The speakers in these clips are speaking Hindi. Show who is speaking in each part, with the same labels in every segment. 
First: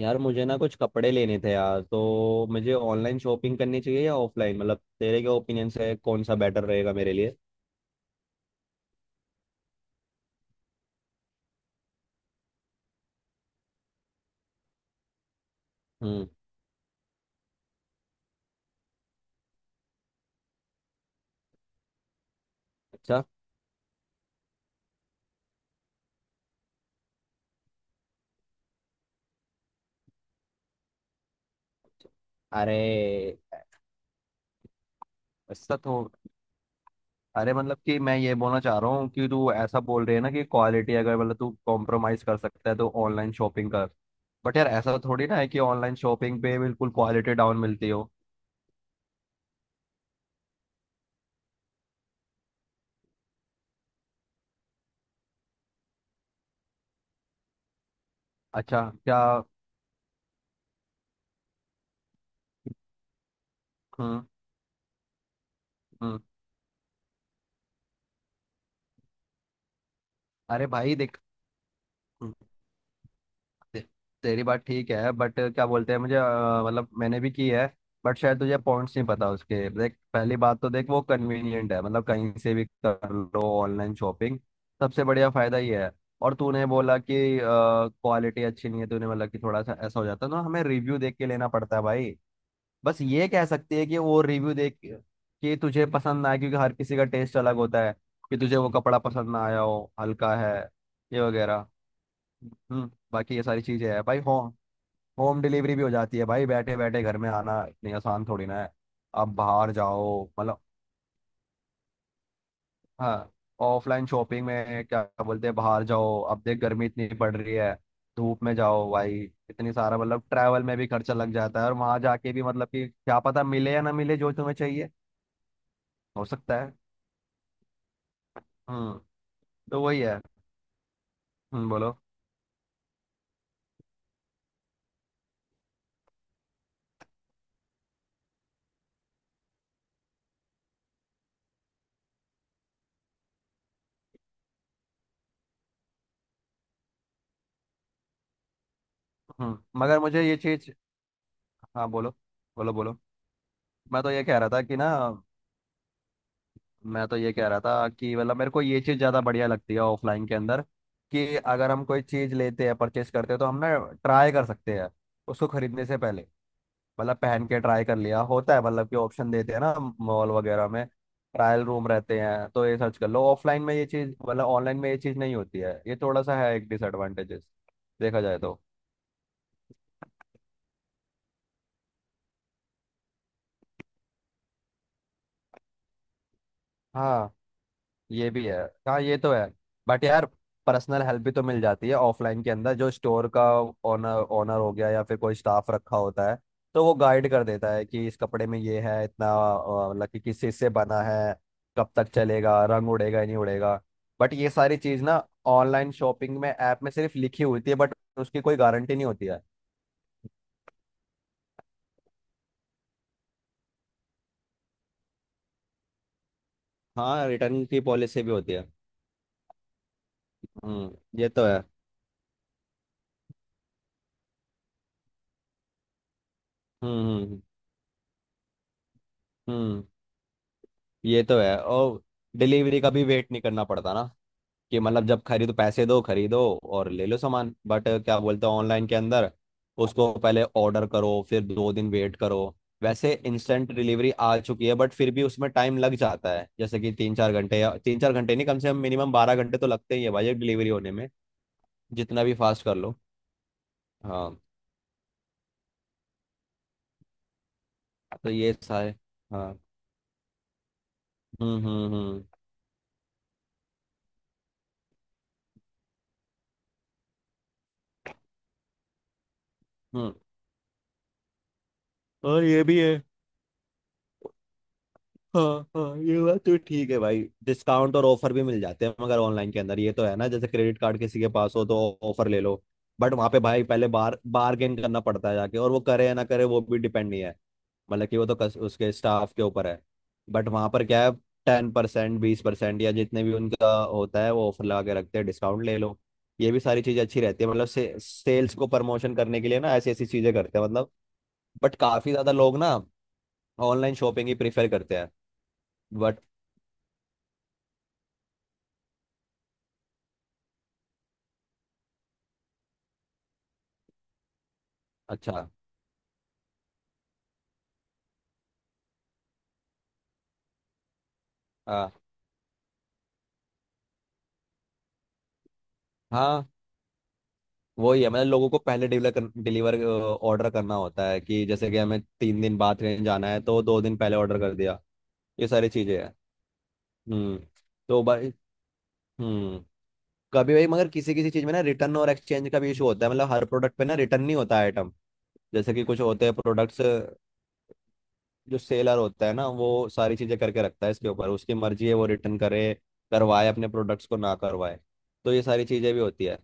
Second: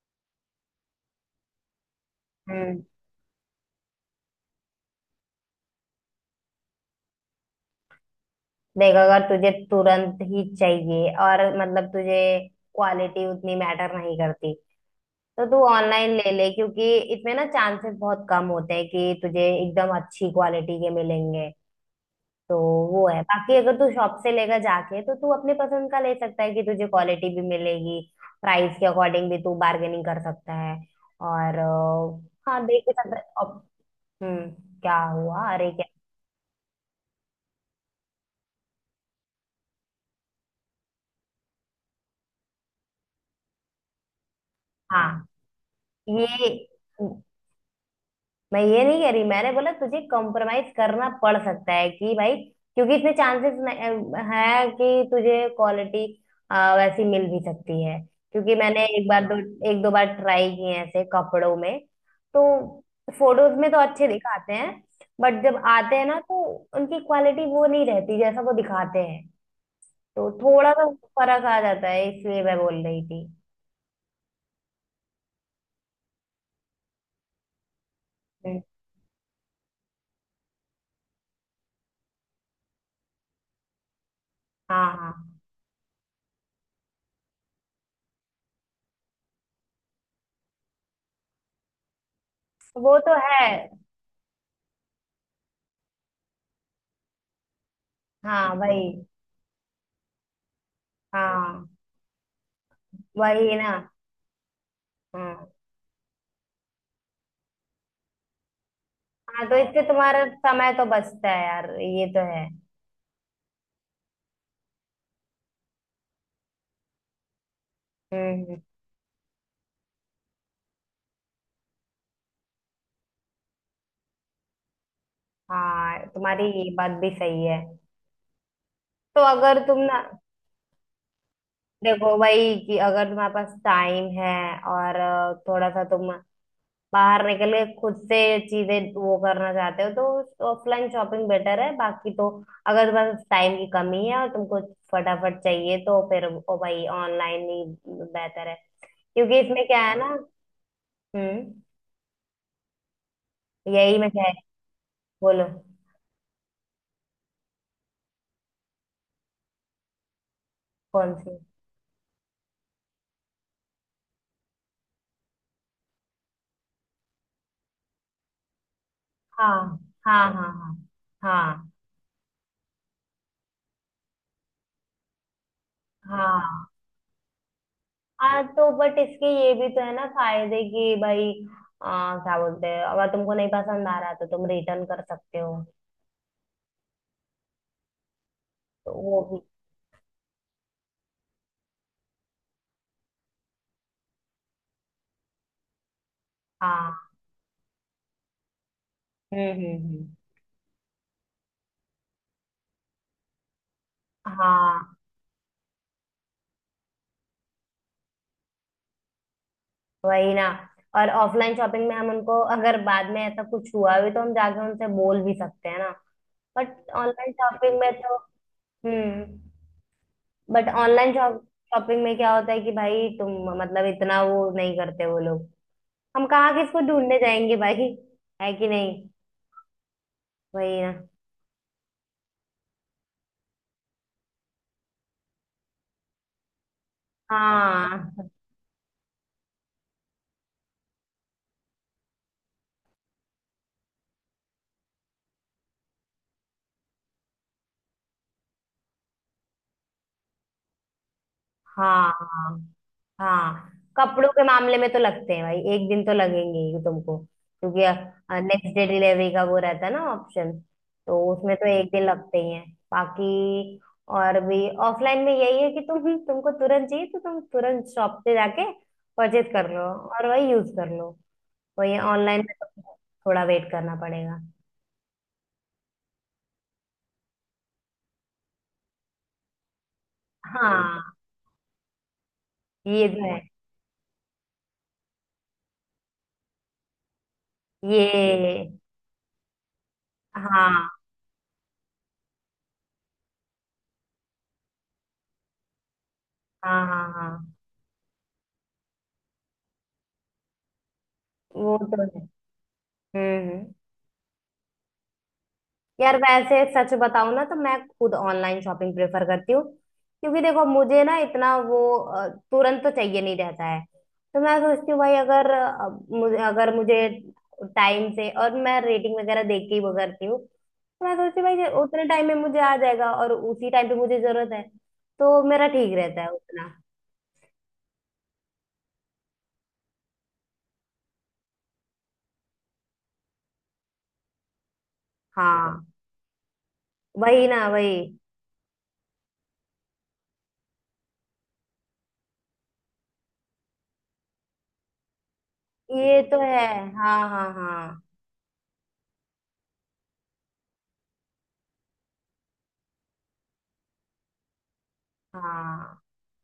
Speaker 1: यार, मुझे ना कुछ कपड़े लेने थे यार, तो मुझे
Speaker 2: हम्म।
Speaker 1: ऑनलाइन शॉपिंग करनी चाहिए या ऑफलाइन? मतलब तेरे क्या ओपिनियन से कौन सा बेटर रहेगा मेरे लिए?
Speaker 2: देख, अगर तुझे तुरंत ही चाहिए और मतलब तुझे क्वालिटी उतनी मैटर नहीं करती, तो तू ऑनलाइन
Speaker 1: हम्म।
Speaker 2: ले ले, क्योंकि इसमें ना चांसेस बहुत कम होते हैं कि तुझे एकदम अच्छी क्वालिटी के मिलेंगे। तो वो है।
Speaker 1: अच्छा।
Speaker 2: बाकी, अगर तू शॉप से लेकर जाके, तो तू अपने पसंद का ले सकता है कि तुझे क्वालिटी भी मिलेगी। प्राइस के अकॉर्डिंग भी तू बार्गेनिंग कर सकता है, और हाँ, देख भी सकता है
Speaker 1: अरे!
Speaker 2: अब। हम्म। क्या हुआ? अरे
Speaker 1: ऐसा
Speaker 2: क्या?
Speaker 1: तो अरे, मतलब कि मैं ये बोलना चाह रहा हूँ कि तू ऐसा बोल रही है ना कि क्वालिटी, अगर मतलब तू कॉम्प्रोमाइज कर सकता है तो ऑनलाइन शॉपिंग कर। बट यार, ऐसा
Speaker 2: हाँ,
Speaker 1: थोड़ी ना है कि ऑनलाइन
Speaker 2: ये
Speaker 1: शॉपिंग पे बिल्कुल क्वालिटी डाउन मिलती हो।
Speaker 2: मैं ये नहीं कह रही, मैंने बोला तुझे कॉम्प्रोमाइज करना पड़ सकता है कि भाई, क्योंकि इसमें चांसेस है कि तुझे क्वालिटी वैसी मिल भी सकती है। क्योंकि
Speaker 1: अच्छा
Speaker 2: मैंने एक
Speaker 1: क्या?
Speaker 2: बार दो, हाँ, एक दो बार ट्राई किए हैं ऐसे कपड़ों में। तो फोटोज में तो अच्छे
Speaker 1: हम्म।
Speaker 2: दिखाते हैं, बट जब आते हैं ना,
Speaker 1: हम्म।
Speaker 2: तो उनकी क्वालिटी वो नहीं रहती जैसा वो दिखाते हैं। तो
Speaker 1: अरे
Speaker 2: थोड़ा सा
Speaker 1: भाई देख।
Speaker 2: फर्क आ जाता है, इसलिए मैं बोल रही थी।
Speaker 1: ते- तेरी बात ठीक है, बट क्या बोलते हैं, मुझे मतलब मैंने भी की है। बट शायद तुझे
Speaker 2: हम्म,
Speaker 1: पॉइंट्स नहीं पता उसके। देख, पहली बात तो देख वो कन्वीनियंट है, मतलब कहीं से भी कर लो ऑनलाइन शॉपिंग।
Speaker 2: हाँ,
Speaker 1: सबसे बढ़िया
Speaker 2: हाँ।
Speaker 1: फायदा ये है। और तूने बोला कि क्वालिटी अच्छी नहीं है तूने, मतलब कि थोड़ा सा ऐसा हो जाता है ना, हमें रिव्यू देख के लेना पड़ता है भाई।
Speaker 2: वो
Speaker 1: बस
Speaker 2: तो
Speaker 1: ये कह
Speaker 2: है।
Speaker 1: सकती है कि वो रिव्यू देख के, कि तुझे पसंद ना आए, क्योंकि हर किसी का टेस्ट अलग होता है। कि
Speaker 2: हाँ
Speaker 1: तुझे वो
Speaker 2: भाई।
Speaker 1: कपड़ा पसंद ना आया हो, हल्का है, ये
Speaker 2: हाँ,
Speaker 1: वगैरह। हम्म। बाकी ये
Speaker 2: वही
Speaker 1: सारी
Speaker 2: ना।
Speaker 1: चीजें हैं भाई। हो होम
Speaker 2: हाँ,
Speaker 1: डिलीवरी भी हो जाती है भाई, बैठे बैठे घर में। आना इतनी आसान थोड़ी ना है, आप
Speaker 2: हाँ, तो
Speaker 1: बाहर
Speaker 2: इससे
Speaker 1: जाओ
Speaker 2: तुम्हारा
Speaker 1: मतलब।
Speaker 2: समय तो बचता है, यार, ये तो है।
Speaker 1: हाँ। ऑफलाइन शॉपिंग में क्या बोलते हैं, बाहर जाओ, अब देख गर्मी इतनी पड़ रही है,
Speaker 2: हम्म,
Speaker 1: धूप में जाओ भाई। इतनी सारा मतलब ट्रैवल में भी खर्चा लग जाता है, और वहां जाके भी मतलब कि क्या पता मिले या ना मिले जो तुम्हें चाहिए।
Speaker 2: हाँ,
Speaker 1: हो
Speaker 2: तुम्हारी
Speaker 1: सकता
Speaker 2: ये
Speaker 1: है।
Speaker 2: बात भी सही है।
Speaker 1: हम्म।
Speaker 2: तो अगर तुम
Speaker 1: तो
Speaker 2: ना,
Speaker 1: वही है। हम्म, बोलो।
Speaker 2: देखो भाई, कि अगर तुम्हारे पास टाइम है और थोड़ा सा तुम बाहर निकल के खुद से चीजें वो करना चाहते हो, तो ऑफलाइन शॉपिंग बेटर है। बाकी तो, अगर तुम्हारे पास टाइम की कमी है और तुमको फटाफट चाहिए, तो फिर ओ भाई, ऑनलाइन ही बेहतर है, क्योंकि इसमें क्या है
Speaker 1: मगर
Speaker 2: ना।
Speaker 1: मुझे ये चीज
Speaker 2: हम्म।
Speaker 1: हाँ, बोलो, बोलो, बोलो।
Speaker 2: यही
Speaker 1: मैं
Speaker 2: मैं,
Speaker 1: तो ये
Speaker 2: क्या है,
Speaker 1: कह रहा था कि ना
Speaker 2: बोलो।
Speaker 1: मैं तो ये कह रहा था कि मतलब मेरे को ये चीज़ ज़्यादा बढ़िया लगती है ऑफलाइन के अंदर।
Speaker 2: कौन
Speaker 1: कि
Speaker 2: सी?
Speaker 1: अगर हम कोई चीज़ लेते हैं, परचेस करते हैं, तो हम ना ट्राई कर सकते हैं उसको खरीदने से पहले। मतलब पहन के ट्राई कर लिया होता है, मतलब कि ऑप्शन देते हैं ना
Speaker 2: हाँ, हाँ,
Speaker 1: मॉल वगैरह
Speaker 2: हाँ,
Speaker 1: में। ट्रायल
Speaker 2: हाँ,
Speaker 1: रूम रहते हैं, तो ये सर्च कर लो ऑफलाइन में, ये चीज़, मतलब ऑनलाइन में ये चीज़ नहीं होती है, ये थोड़ा
Speaker 2: हाँ,
Speaker 1: सा है,
Speaker 2: हाँ,
Speaker 1: एक डिसएडवांटेजेस देखा जाए
Speaker 2: हाँ,
Speaker 1: तो।
Speaker 2: तो बट इसके ये भी तो है ना फायदे, कि भाई क्या बोलते हैं, अगर तुमको नहीं पसंद आ रहा तो तुम रिटर्न कर सकते हो।
Speaker 1: हाँ, ये भी है।
Speaker 2: तो
Speaker 1: हाँ, ये
Speaker 2: वो
Speaker 1: तो
Speaker 2: भी।
Speaker 1: है। बट यार, पर्सनल हेल्प भी तो मिल जाती है ऑफलाइन के अंदर, जो स्टोर का ओनर, ओनर हो गया या फिर कोई स्टाफ रखा होता है। तो वो
Speaker 2: हाँ,
Speaker 1: गाइड कर देता है कि इस कपड़े में ये है, इतना
Speaker 2: हम्म, हम्म,
Speaker 1: मतलब
Speaker 2: हम्म,
Speaker 1: कि किस चीज़ से बना है, कब तक चलेगा, रंग उड़ेगा या नहीं उड़ेगा। बट ये सारी
Speaker 2: हाँ,
Speaker 1: चीज़ ना ऑनलाइन शॉपिंग में, ऐप में सिर्फ लिखी होती है, बट उसकी कोई गारंटी नहीं होती है।
Speaker 2: वही ना। और ऑफलाइन शॉपिंग में हम उनको, अगर बाद में ऐसा कुछ हुआ भी, तो हम जाके उनसे बोल भी सकते हैं ना। बट
Speaker 1: हाँ,
Speaker 2: ऑनलाइन
Speaker 1: रिटर्न
Speaker 2: शॉपिंग
Speaker 1: की
Speaker 2: में तो।
Speaker 1: पॉलिसी भी होती है।
Speaker 2: हम्म। But online
Speaker 1: hmm. ये तो है।
Speaker 2: शॉपिंग में क्या होता है कि भाई तुम, मतलब इतना वो नहीं करते वो लोग। हम कहाँ किसको
Speaker 1: हम्म,
Speaker 2: ढूंढने
Speaker 1: हम्म,
Speaker 2: जाएंगे भाई? है कि नहीं?
Speaker 1: हम्म,
Speaker 2: वही ना।
Speaker 1: ये तो है। और डिलीवरी का भी वेट नहीं करना पड़ता ना, कि मतलब जब खरीदो, पैसे दो, खरीदो और ले लो सामान, बट क्या
Speaker 2: हाँ,
Speaker 1: बोलते हैं ऑनलाइन के अंदर, उसको पहले ऑर्डर करो फिर 2 दिन वेट करो। वैसे इंस्टेंट डिलीवरी आ चुकी है, बट फिर भी उसमें टाइम लग जाता है, जैसे कि 3-4 घंटे, या 3-4 घंटे नहीं, कम से कम मिनिमम 12 घंटे तो लगते ही है भाई एक डिलीवरी होने में,
Speaker 2: हाँ,
Speaker 1: जितना भी
Speaker 2: हाँ,
Speaker 1: फास्ट कर लो।
Speaker 2: हाँ, कपड़ों
Speaker 1: हाँ,
Speaker 2: के मामले में तो लगते हैं भाई, एक दिन तो लगेंगे ही तुमको, क्योंकि
Speaker 1: तो ये
Speaker 2: नेक्स्ट
Speaker 1: सा
Speaker 2: डे
Speaker 1: है।
Speaker 2: डिलीवरी का वो
Speaker 1: हाँ।
Speaker 2: रहता है ना ऑप्शन। तो उसमें
Speaker 1: हम्म,
Speaker 2: तो एक
Speaker 1: हम्म,
Speaker 2: दिन
Speaker 1: हम्म,
Speaker 2: लगते ही हैं। बाकी, और भी ऑफलाइन में यही है कि तुमको तुरंत चाहिए तो तुम तुरंत शॉप पे जाके परचेज कर लो
Speaker 1: हम्म।
Speaker 2: और वही यूज कर लो। वही
Speaker 1: और
Speaker 2: ऑनलाइन में
Speaker 1: ये भी
Speaker 2: तो
Speaker 1: है।
Speaker 2: थोड़ा वेट करना पड़ेगा।
Speaker 1: हाँ। हाँ, ये बात तो ठीक है भाई। डिस्काउंट और ऑफर भी मिल जाते हैं मगर ऑनलाइन के अंदर, ये तो है ना, जैसे क्रेडिट कार्ड
Speaker 2: हाँ,
Speaker 1: किसी के पास हो तो ऑफर ले लो।
Speaker 2: ये
Speaker 1: बट
Speaker 2: तो
Speaker 1: वहां पे
Speaker 2: है।
Speaker 1: भाई पहले बार बार्गेन करना पड़ता है जाके, और वो करे या ना करे वो भी डिपेंड नहीं है, मतलब कि वो तो
Speaker 2: ये,
Speaker 1: उसके स्टाफ के ऊपर है। बट वहां पर
Speaker 2: हाँ,
Speaker 1: क्या है, 10%, 20%, या जितने भी उनका होता है वो ऑफर लगा के रखते हैं, डिस्काउंट ले लो। ये भी सारी
Speaker 2: हाँ,
Speaker 1: चीजें
Speaker 2: हाँ,
Speaker 1: अच्छी रहती है,
Speaker 2: हाँ।
Speaker 1: मतलब सेल्स को प्रमोशन करने के लिए ना ऐसी ऐसी चीजें करते हैं मतलब। बट
Speaker 2: वो तो
Speaker 1: काफी
Speaker 2: है।
Speaker 1: ज्यादा लोग ना
Speaker 2: हम्म,
Speaker 1: ऑनलाइन शॉपिंग ही प्रेफर करते हैं
Speaker 2: यार,
Speaker 1: बट।
Speaker 2: वैसे सच बताऊं ना, तो मैं खुद ऑनलाइन शॉपिंग प्रेफर करती हूँ, क्योंकि देखो मुझे ना इतना वो तुरंत तो चाहिए नहीं रहता है। तो मैं सोचती हूँ भाई,
Speaker 1: अच्छा।
Speaker 2: अगर मुझे टाइम से और मैं रेटिंग वगैरह देख के ही वो करती हूँ, तो मैं सोचती हूँ भाई कि
Speaker 1: हाँ,
Speaker 2: उतने टाइम में मुझे आ जाएगा और उसी टाइम पे मुझे जरूरत है। तो मेरा ठीक रहता है
Speaker 1: हाँ।
Speaker 2: उतना।
Speaker 1: वही है, मतलब लोगों को पहले डिलीवर ऑर्डर करना होता है, कि जैसे कि हमें 3 दिन बाद ट्रेन जाना है तो 2 दिन पहले ऑर्डर कर दिया। ये सारी
Speaker 2: हाँ,
Speaker 1: चीजें हैं। हम्म।
Speaker 2: वही ना, वही।
Speaker 1: तो भाई। हम्म। कभी भाई, मगर किसी किसी चीज में ना रिटर्न और एक्सचेंज का भी इशू होता है, मतलब हर प्रोडक्ट पे ना रिटर्न नहीं होता आइटम, जैसे कि कुछ
Speaker 2: ये
Speaker 1: होते हैं
Speaker 2: तो है।
Speaker 1: प्रोडक्ट्स,
Speaker 2: हाँ, हाँ, हाँ,
Speaker 1: जो सेलर होता है ना वो सारी चीजें करके रखता है, इसके ऊपर उसकी मर्जी है वो रिटर्न करे, करवाए अपने प्रोडक्ट्स को, ना करवाए। तो ये सारी चीजें
Speaker 2: हाँ।
Speaker 1: भी होती है।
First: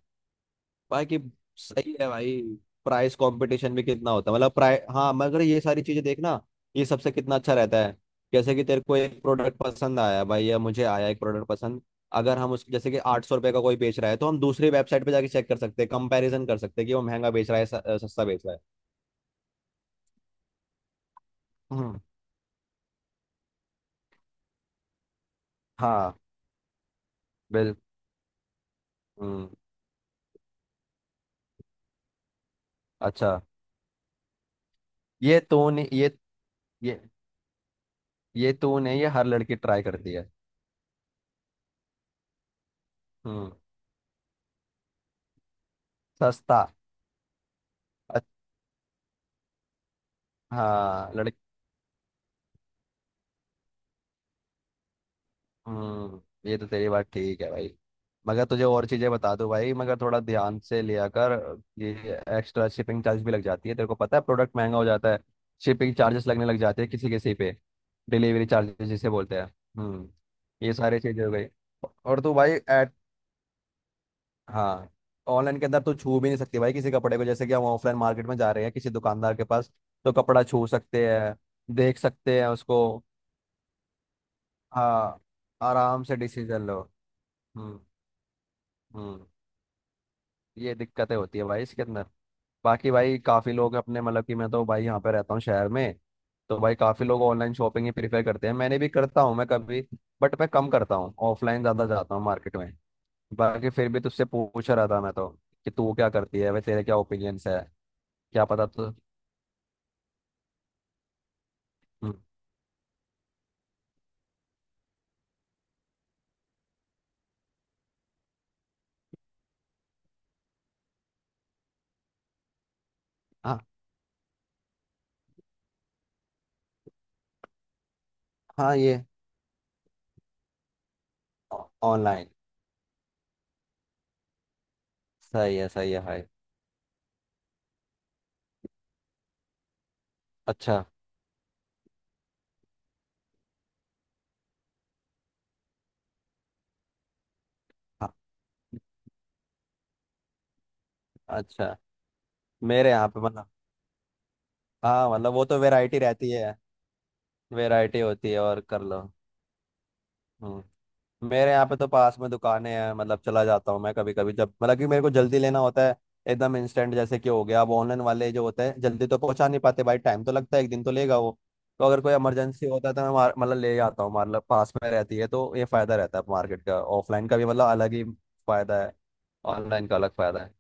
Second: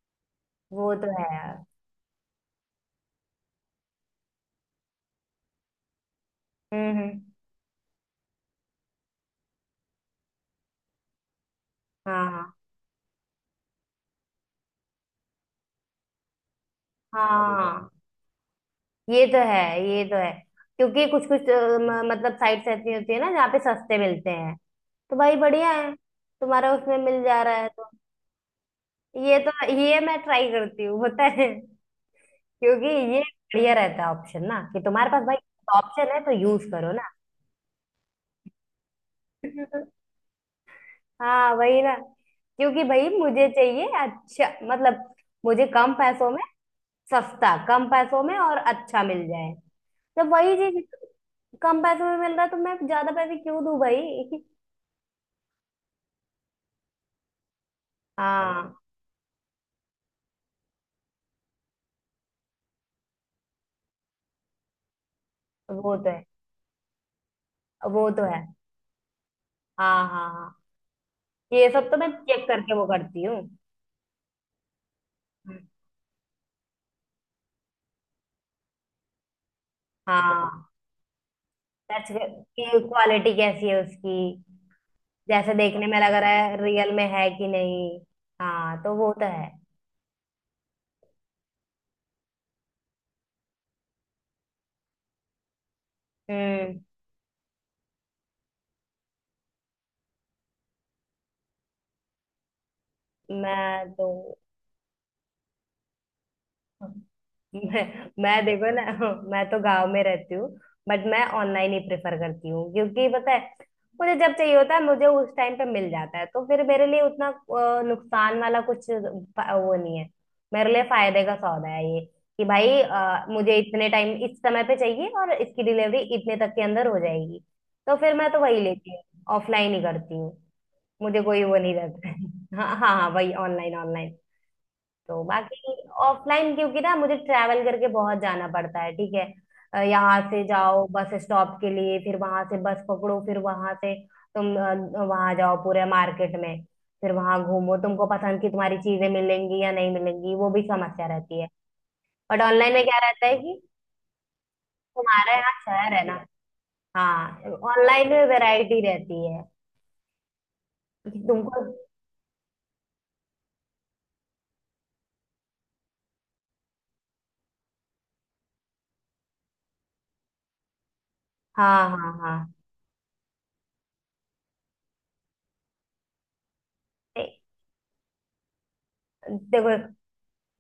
Speaker 2: वो तो
Speaker 1: बाकी
Speaker 2: है यार।
Speaker 1: सही है भाई। प्राइस कंपटीशन भी कितना होता है, मतलब प्राइस, हाँ, मगर ये सारी चीजें देखना, ये
Speaker 2: हम्म,
Speaker 1: सबसे कितना अच्छा रहता है। जैसे कि तेरे को एक प्रोडक्ट पसंद आया भाई, या मुझे आया एक प्रोडक्ट पसंद,
Speaker 2: हाँ,
Speaker 1: अगर
Speaker 2: हाँ,
Speaker 1: हम उसको, जैसे कि 800 रुपये का कोई बेच रहा है, तो हम दूसरी वेबसाइट पे जाके चेक कर सकते हैं, कंपैरिजन कर सकते हैं कि वो
Speaker 2: समझ रहे
Speaker 1: महंगा बेच
Speaker 2: हो?
Speaker 1: रहा है
Speaker 2: हाँ,
Speaker 1: सस्ता बेच रहा है।
Speaker 2: ये तो है, ये तो है। क्योंकि कुछ कुछ
Speaker 1: हम्म।
Speaker 2: मतलब साइट्स ऐसी होती है ना जहाँ पे सस्ते मिलते हैं। तो भाई बढ़िया है,
Speaker 1: हाँ।
Speaker 2: तुम्हारा उसमें मिल जा रहा है
Speaker 1: बिल।
Speaker 2: तो।
Speaker 1: हम्म।
Speaker 2: ये मैं ट्राई करती हूँ पता है, क्योंकि ये
Speaker 1: अच्छा।
Speaker 2: बढ़िया रहता है ऑप्शन ना कि तुम्हारे पास भाई।
Speaker 1: ये तो ने
Speaker 2: ऑप्शन है तो यूज करो
Speaker 1: ये
Speaker 2: ना।
Speaker 1: ये तो ने ये हर लड़की ट्राई करती है।
Speaker 2: हाँ, वही ना। क्योंकि भाई मुझे
Speaker 1: हम्म।
Speaker 2: चाहिए अच्छा, मतलब, मुझे कम पैसों में
Speaker 1: सस्ता
Speaker 2: सस्ता, कम
Speaker 1: अ-
Speaker 2: पैसों में और अच्छा मिल जाए, तो वही चीज।
Speaker 1: हाँ, लड़की।
Speaker 2: कम पैसों में मिल रहा है, तो मैं ज्यादा पैसे क्यों दूं भाई?
Speaker 1: हम्म। ये तो तेरी बात ठीक है भाई, मगर
Speaker 2: हाँ,
Speaker 1: तुझे
Speaker 2: हाँ,
Speaker 1: और चीजें बता दूं भाई, मगर थोड़ा ध्यान से लिया कर। ये एक्स्ट्रा शिपिंग चार्ज भी लग जाती है, तेरे को पता है, प्रोडक्ट महंगा हो जाता है, शिपिंग
Speaker 2: वो तो है,
Speaker 1: चार्जेस लगने लग जाते हैं किसी किसी पे,
Speaker 2: वो तो है।
Speaker 1: डिलीवरी चार्जेस जिसे बोलते हैं।
Speaker 2: हाँ,
Speaker 1: हम्म।
Speaker 2: हाँ, हाँ,
Speaker 1: ये सारी चीजें हो गई।
Speaker 2: ये सब तो मैं
Speaker 1: और तू
Speaker 2: चेक
Speaker 1: भाई
Speaker 2: करके वो
Speaker 1: एट।
Speaker 2: करती हूँ।
Speaker 1: हाँ। ऑनलाइन के अंदर तू छू भी नहीं सकती भाई किसी कपड़े को, जैसे कि हम ऑफलाइन मार्केट में जा रहे हैं किसी दुकानदार के पास, तो कपड़ा
Speaker 2: हाँ,
Speaker 1: छू सकते हैं, देख
Speaker 2: टच
Speaker 1: सकते हैं
Speaker 2: की
Speaker 1: उसको।
Speaker 2: क्वालिटी कैसी है उसकी,
Speaker 1: हाँ।
Speaker 2: जैसे देखने में
Speaker 1: आराम
Speaker 2: लग
Speaker 1: से
Speaker 2: रहा है
Speaker 1: डिसीजन लो।
Speaker 2: रियल में है कि
Speaker 1: हम्म।
Speaker 2: नहीं। हाँ, तो वो तो
Speaker 1: हम्म।
Speaker 2: है।
Speaker 1: ये दिक्कतें होती है भाई इसके अंदर। बाकी भाई काफी लोग अपने, मतलब कि मैं तो भाई यहाँ पे रहता हूँ शहर में, तो भाई
Speaker 2: हम्म।
Speaker 1: काफी लोग ऑनलाइन शॉपिंग ही प्रीफर करते हैं, मैंने भी करता हूँ मैं कभी, बट मैं कम करता हूँ, ऑफलाइन ज्यादा जाता हूँ मार्केट में। बाकी फिर
Speaker 2: मैं
Speaker 1: भी
Speaker 2: तो
Speaker 1: तुझसे पूछ रहा था मैं तो, कि तू क्या करती है भाई, तेरे क्या ओपिनियंस है,
Speaker 2: मैं मैं
Speaker 1: क्या पता
Speaker 2: देखो ना।
Speaker 1: तो।
Speaker 2: मैं तो गांव में रहती हूँ, बट मैं ऑनलाइन ही
Speaker 1: हम्म,
Speaker 2: प्रेफर करती हूँ, क्योंकि पता है मुझे जब चाहिए होता है मुझे उस टाइम पे मिल जाता है, तो फिर मेरे लिए उतना नुकसान वाला कुछ वो नहीं है। मेरे लिए फायदे का सौदा है ये, कि भाई, मुझे
Speaker 1: हाँ,
Speaker 2: इतने टाइम इस समय पे चाहिए और इसकी डिलीवरी इतने तक के अंदर हो जाएगी। तो फिर मैं तो वही
Speaker 1: हाँ।
Speaker 2: लेती हूँ,
Speaker 1: ये
Speaker 2: ऑफलाइन ही करती हूँ। मुझे कोई वो नहीं रहता है।
Speaker 1: ऑनलाइन।
Speaker 2: हाँ, हाँ, हाँ, वही, ऑनलाइन, ऑनलाइन। तो
Speaker 1: सही है,
Speaker 2: बाकी
Speaker 1: सही है भाई।
Speaker 2: ऑफलाइन, क्योंकि ना मुझे ट्रैवल करके बहुत जाना पड़ता है, ठीक है? यहाँ से
Speaker 1: अच्छा।
Speaker 2: जाओ बस स्टॉप के लिए, फिर वहां से बस पकड़ो, फिर वहां से तुम वहां जाओ पूरे मार्केट में, फिर वहां घूमो, तुमको
Speaker 1: हाँ,
Speaker 2: पसंद की तुम्हारी चीजें मिलेंगी या नहीं मिलेंगी, वो भी समस्या रहती है।
Speaker 1: अच्छा।
Speaker 2: बट ऑनलाइन में
Speaker 1: मेरे
Speaker 2: क्या
Speaker 1: यहाँ पे
Speaker 2: रहता है
Speaker 1: मतलब,
Speaker 2: कि,
Speaker 1: हाँ,
Speaker 2: तुम्हारा
Speaker 1: मतलब वो
Speaker 2: यहाँ
Speaker 1: तो
Speaker 2: शहर
Speaker 1: वैरायटी
Speaker 2: है ना।
Speaker 1: रहती है।
Speaker 2: हाँ,
Speaker 1: वैरायटी
Speaker 2: ऑनलाइन में
Speaker 1: होती है और
Speaker 2: वैरायटी
Speaker 1: कर लो।
Speaker 2: रहती है
Speaker 1: हम्म।
Speaker 2: कि
Speaker 1: मेरे
Speaker 2: तुमको।
Speaker 1: यहाँ पे तो पास में दुकानें हैं, मतलब चला जाता हूँ मैं कभी कभी जब, मतलब कि मेरे को जल्दी लेना होता है, एकदम इंस्टेंट जैसे कि हो गया, अब ऑनलाइन वाले जो होते हैं जल्दी तो पहुंचा नहीं पाते भाई, टाइम तो लगता है, एक दिन तो लेगा वो। तो
Speaker 2: हाँ,
Speaker 1: अगर
Speaker 2: हाँ,
Speaker 1: कोई
Speaker 2: हाँ,
Speaker 1: इमरजेंसी होता है तो मैं मतलब ले जाता हूँ, मतलब पास में रहती है तो ये फायदा रहता है मार्केट का
Speaker 2: ए,
Speaker 1: ऑफलाइन का भी, मतलब अलग ही फायदा है,
Speaker 2: देखो,
Speaker 1: ऑनलाइन का अलग फायदा है।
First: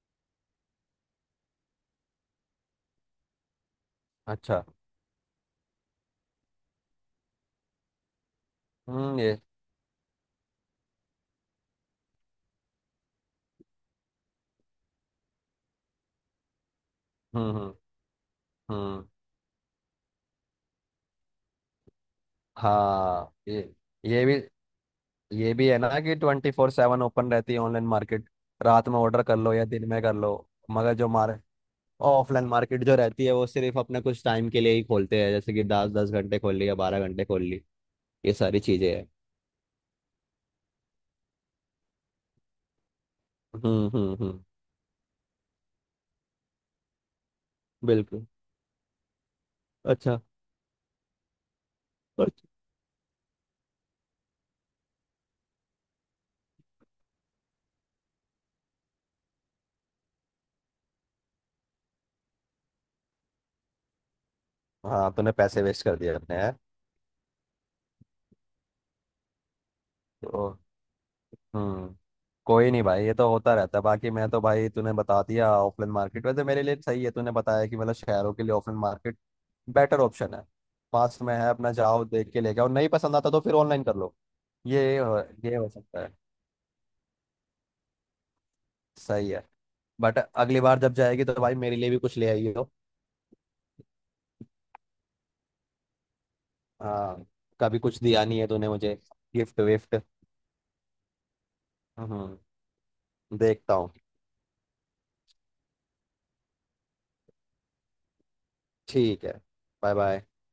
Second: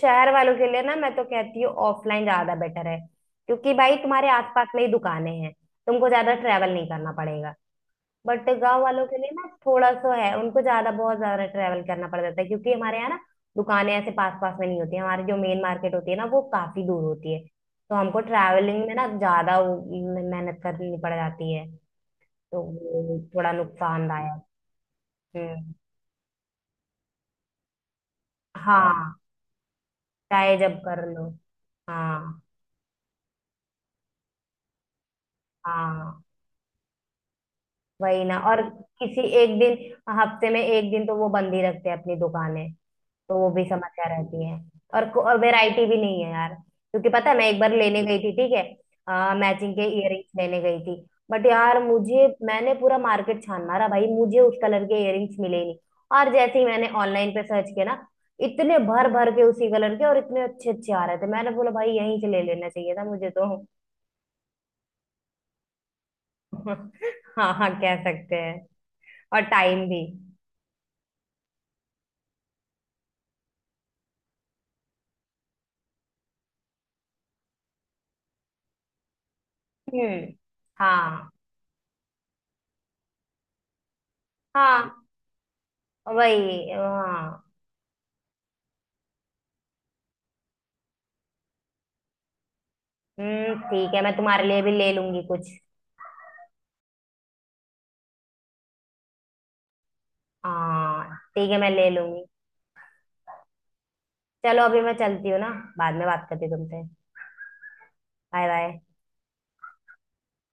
Speaker 2: शहर वालों के लिए ना, मैं तो कहती हूँ ऑफलाइन ज्यादा बेटर है, क्योंकि भाई तुम्हारे
Speaker 1: अच्छा।
Speaker 2: आसपास में ही दुकानें हैं, तुमको ज्यादा ट्रैवल नहीं करना पड़ेगा। बट गांव वालों के
Speaker 1: हम्म।
Speaker 2: लिए
Speaker 1: ये।
Speaker 2: ना थोड़ा सा है, उनको ज्यादा, बहुत ज्यादा ट्रैवल करना पड़ जाता है, क्योंकि हमारे यहाँ ना दुकानें ऐसे पास पास में नहीं होती हैं। हमारी जो मेन मार्केट होती है ना, वो काफी दूर होती है।
Speaker 1: हम्म, हम्म,
Speaker 2: तो हमको ट्रैवलिंग में
Speaker 1: हम्म।
Speaker 2: ना ज्यादा वो मेहनत करनी पड़ जाती है। तो वो
Speaker 1: हाँ,
Speaker 2: थोड़ा
Speaker 1: ये भी
Speaker 2: नुकसानदायक।
Speaker 1: ये भी
Speaker 2: हम्म,
Speaker 1: है ना कि 24/7 ओपन रहती है ऑनलाइन मार्केट। रात में
Speaker 2: हाँ,
Speaker 1: ऑर्डर कर लो या दिन में कर लो।
Speaker 2: चाहे जब
Speaker 1: मगर
Speaker 2: कर
Speaker 1: जो
Speaker 2: लो।
Speaker 1: मार
Speaker 2: हाँ,
Speaker 1: ऑफलाइन मार्केट जो रहती है वो सिर्फ अपने कुछ टाइम के लिए ही खोलते हैं, जैसे कि दस दस
Speaker 2: हाँ,
Speaker 1: घंटे खोल ली या 12 घंटे खोल ली।
Speaker 2: वही
Speaker 1: ये
Speaker 2: ना।
Speaker 1: सारी
Speaker 2: और
Speaker 1: चीजें हैं।
Speaker 2: किसी एक दिन, हफ्ते में एक दिन तो वो बंद ही रखते हैं अपनी दुकानें। तो वो भी
Speaker 1: हम्म।
Speaker 2: समस्या
Speaker 1: हम्म। हम्म।
Speaker 2: रहती है। और वैरायटी भी नहीं है यार, क्योंकि पता है मैं एक बार लेने गई
Speaker 1: बिल्कुल।
Speaker 2: थी, ठीक है? मैचिंग के
Speaker 1: अच्छा।
Speaker 2: इयररिंग्स लेने गई थी, बट यार मुझे,
Speaker 1: अच्छा।
Speaker 2: मैंने पूरा मार्केट छान मारा भाई, मुझे उस कलर के इयररिंग्स मिले ही नहीं। और जैसे ही मैंने ऑनलाइन पे सर्च किया ना, इतने भर भर के उसी कलर के और इतने अच्छे अच्छे आ रहे थे, मैंने बोला भाई यहीं से ले लेना चाहिए था मुझे तो।
Speaker 1: हाँ, तूने पैसे वेस्ट कर दिए अपने यार।
Speaker 2: हाँ, हाँ, कह सकते हैं। और टाइम भी।
Speaker 1: तो, हम्म। कोई नहीं भाई, ये तो होता रहता है, बाकी मैं तो भाई तूने बता दिया ऑफलाइन मार्केट वैसे मेरे लिए सही है, तूने बताया कि मतलब शहरों के लिए ऑफलाइन मार्केट बेटर
Speaker 2: हम्म,
Speaker 1: ऑप्शन है। पास
Speaker 2: हाँ,
Speaker 1: में है अपना, जाओ देख के लेके आओ, नहीं पसंद आता तो फिर ऑनलाइन कर लो।
Speaker 2: हाँ,
Speaker 1: ये हो, ये हो सकता है।
Speaker 2: वही, हाँ।
Speaker 1: सही है। बट अगली बार जब जाएगी तो भाई मेरे लिए भी कुछ ले आई हो।
Speaker 2: हम्म, ठीक है, मैं तुम्हारे लिए भी ले लूंगी कुछ।
Speaker 1: हाँ। कभी कुछ दिया नहीं है तूने मुझे, गिफ्ट विफ्ट।
Speaker 2: हाँ, ठीक है, मैं ले लूंगी।
Speaker 1: हम्म। देखता हूँ।
Speaker 2: चलो अभी मैं चलती हूँ ना, बाद में बात करती हूँ तुमसे। Bye bye.
Speaker 1: ठीक है। Bye bye.